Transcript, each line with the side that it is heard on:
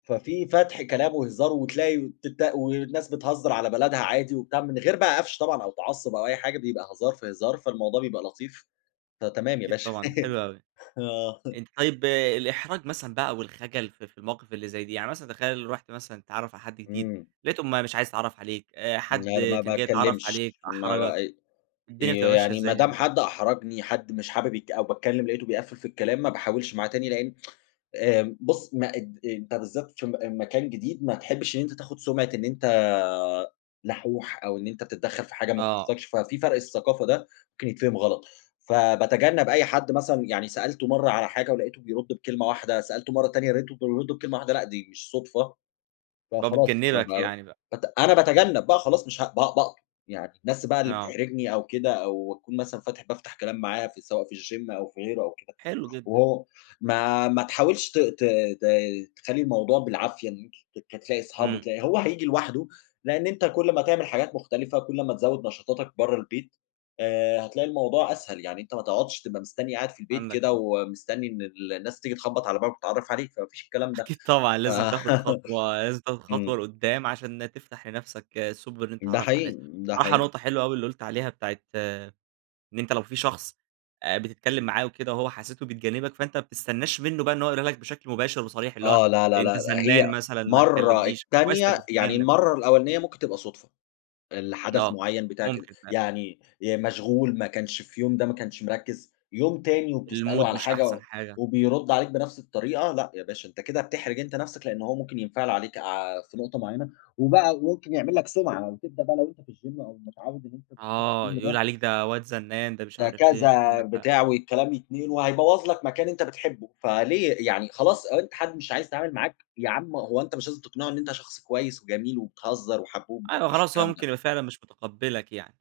left: ففي فتح كلام وهزار وتلاقي وتب والناس بتهزر على بلدها عادي وبتاع، من غير بقى قفش طبعًا أو تعصب أو أي حاجة بيبقى هزار في هزار، فالموضوع بيبقى لطيف، فتمام يا
right: أكيد
left: باشا.
right: طبعًا ده حلو أوي.
left: آه.
right: أنت طيّب الإحراج مثلًا بقى والخجل في في المواقف اللي زي دي. يعني مثلًا تخيّل رُحت مثلًا تتعرف على حد جديد،
left: إمم.
right: لقيته ما مش عايز يتعرف عليك، حد
left: لا ل ما
right: كان جاي يتعرف
left: باتكلمش،
right: عليك،
left: ما
right: أحرجك.
left: ب
right: الدنيا
left: ي
right: بتبقى ماشية
left: يعني ما
right: إزاي
left: دام
right: هنا؟
left: حد أحرجني، حد مش حابب يت أو باتكلم لقيته بيقفل في الكلام ما باحاولش معاه تاني، لإن آمم، بُص ما أن أنت بالذات عشان م مكان جديد ما تحبش إن أنت تاخد سُمعِة إن أنت لحوح أو إن أنت بتدخل في حاجة ما
right: آه.
left: تخصكش، ففي فرق الثقافة ده ممكن يتفهم غلط. فباتجنب أي حد مثلًا يعني سألته مرّة على حاجة ولقيته بيرد بكلمة واحدة، سألته مرّة تانية لقيته برضو بيرد بكلمة واحدة لأ، دي مش صدفة.
right: ب
left: فخلاص
right: بتجنبك
left: ببق
right: يعني بقى.
left: بت أنا باتجنب بقى خلاص مش هب ب باقطم، يعني الناس بقى اللي
right: آه.
left: بتحرجني أو كده أو أكون مثلًا فاتح بافتح كلام معاها سواء في الgym أو في غيره أو كده،
right: حلو جدًا.
left: وهو ما ما تحاولش ت ت ت تخلي الموضوع بالعافية إن أنت تت تلاقي أصحاب
right: إمم.
left: وتلاقي هو هييجي لوحده، لإن أنت كل ما هتعمل حاجات مختلفة، كل ما تزود نشاطاتك برّه البيت آآ، هتلاقي الموضوع أسهل. يعني أنت ما تقعدش تبقى مستنّي قاعد في البيت
right: عندك
left: كده
right: حق.
left: ومستنّي إن ال الناس تييجي تخبط على بابك وتتعرف عليك، فما فيش الكلام ده.
right: أكيد طبعًا،
left: ف
right: لازم تاخد خطوة، لازم تاخد
left: إمم.
right: خطوة لقدام عشان تفتح لنفسك سُبل إن أنت
left: ده
right: تتعرف على الناس.
left: حقيقي، ده
right: بصراحة
left: حقيقي.
right: نقطة حلوة أوي اللي قُلت عليها، بتاعة إن أنت لو في شخص آآ، بتتكلّم معاه وكده وهو حسيته بيتجنبك فأنت ما بتستناش منّه بقى إن هو يقولها لك بشكل مباشر وصريح، اللي هو
left: آه، لا، لا،
right: أنت
left: لا،
right: زنان
left: هي
right: مثلًا، ما
left: مرّة،
right: تكلمنيش. فكويس إنّك
left: التانية يعني
right: بتتجنب.
left: المرّة الأولانية ممكن تبقى صدفة، الحدث
right: آه،
left: معيّن بتاع كده،
right: ممكن فعلًا.
left: يعني آآ، مشغول ما كانش في يوم ده ما كانش مركز، يوم تاني وبتسأله
right: المود
left: على
right: مش
left: حاجة
right: أحسن حاجة.
left: وبيرد عليك بنفس الطريقة، لأ يا باشا، أنت كده بتحرج أنت نفسك لإن هو ممكن ينفعل عليك ع في نقطة معيّنة، وبقى وممكن يعمل لك سُمعَة. وتبدأ بقى لو أنت في الgym أو متعوّد إن أنت بتروح
right: آه،
left: الgym
right: يقول
left: ده
right: عليك ده واد زنان، ده مش
left: ده
right: عارف إيه،
left: كذا،
right: عندك حق.
left: بتاع والكلام يتنقل وهيبوظ لك مكان أنت بتحبه، فليه، يعني خلاص أنت حد مش عايز يتعامل معاك، يا عم هو أنت مش لازم تقنعه إن أنت شخص كويّس وجميل وبتهزّر وحبوب، ما
right: أيوه
left: فيش
right: خلاص، هو
left: الكلام
right: ممكن
left: ده.
right: يبقى فعلًا مش متقبلك يعني.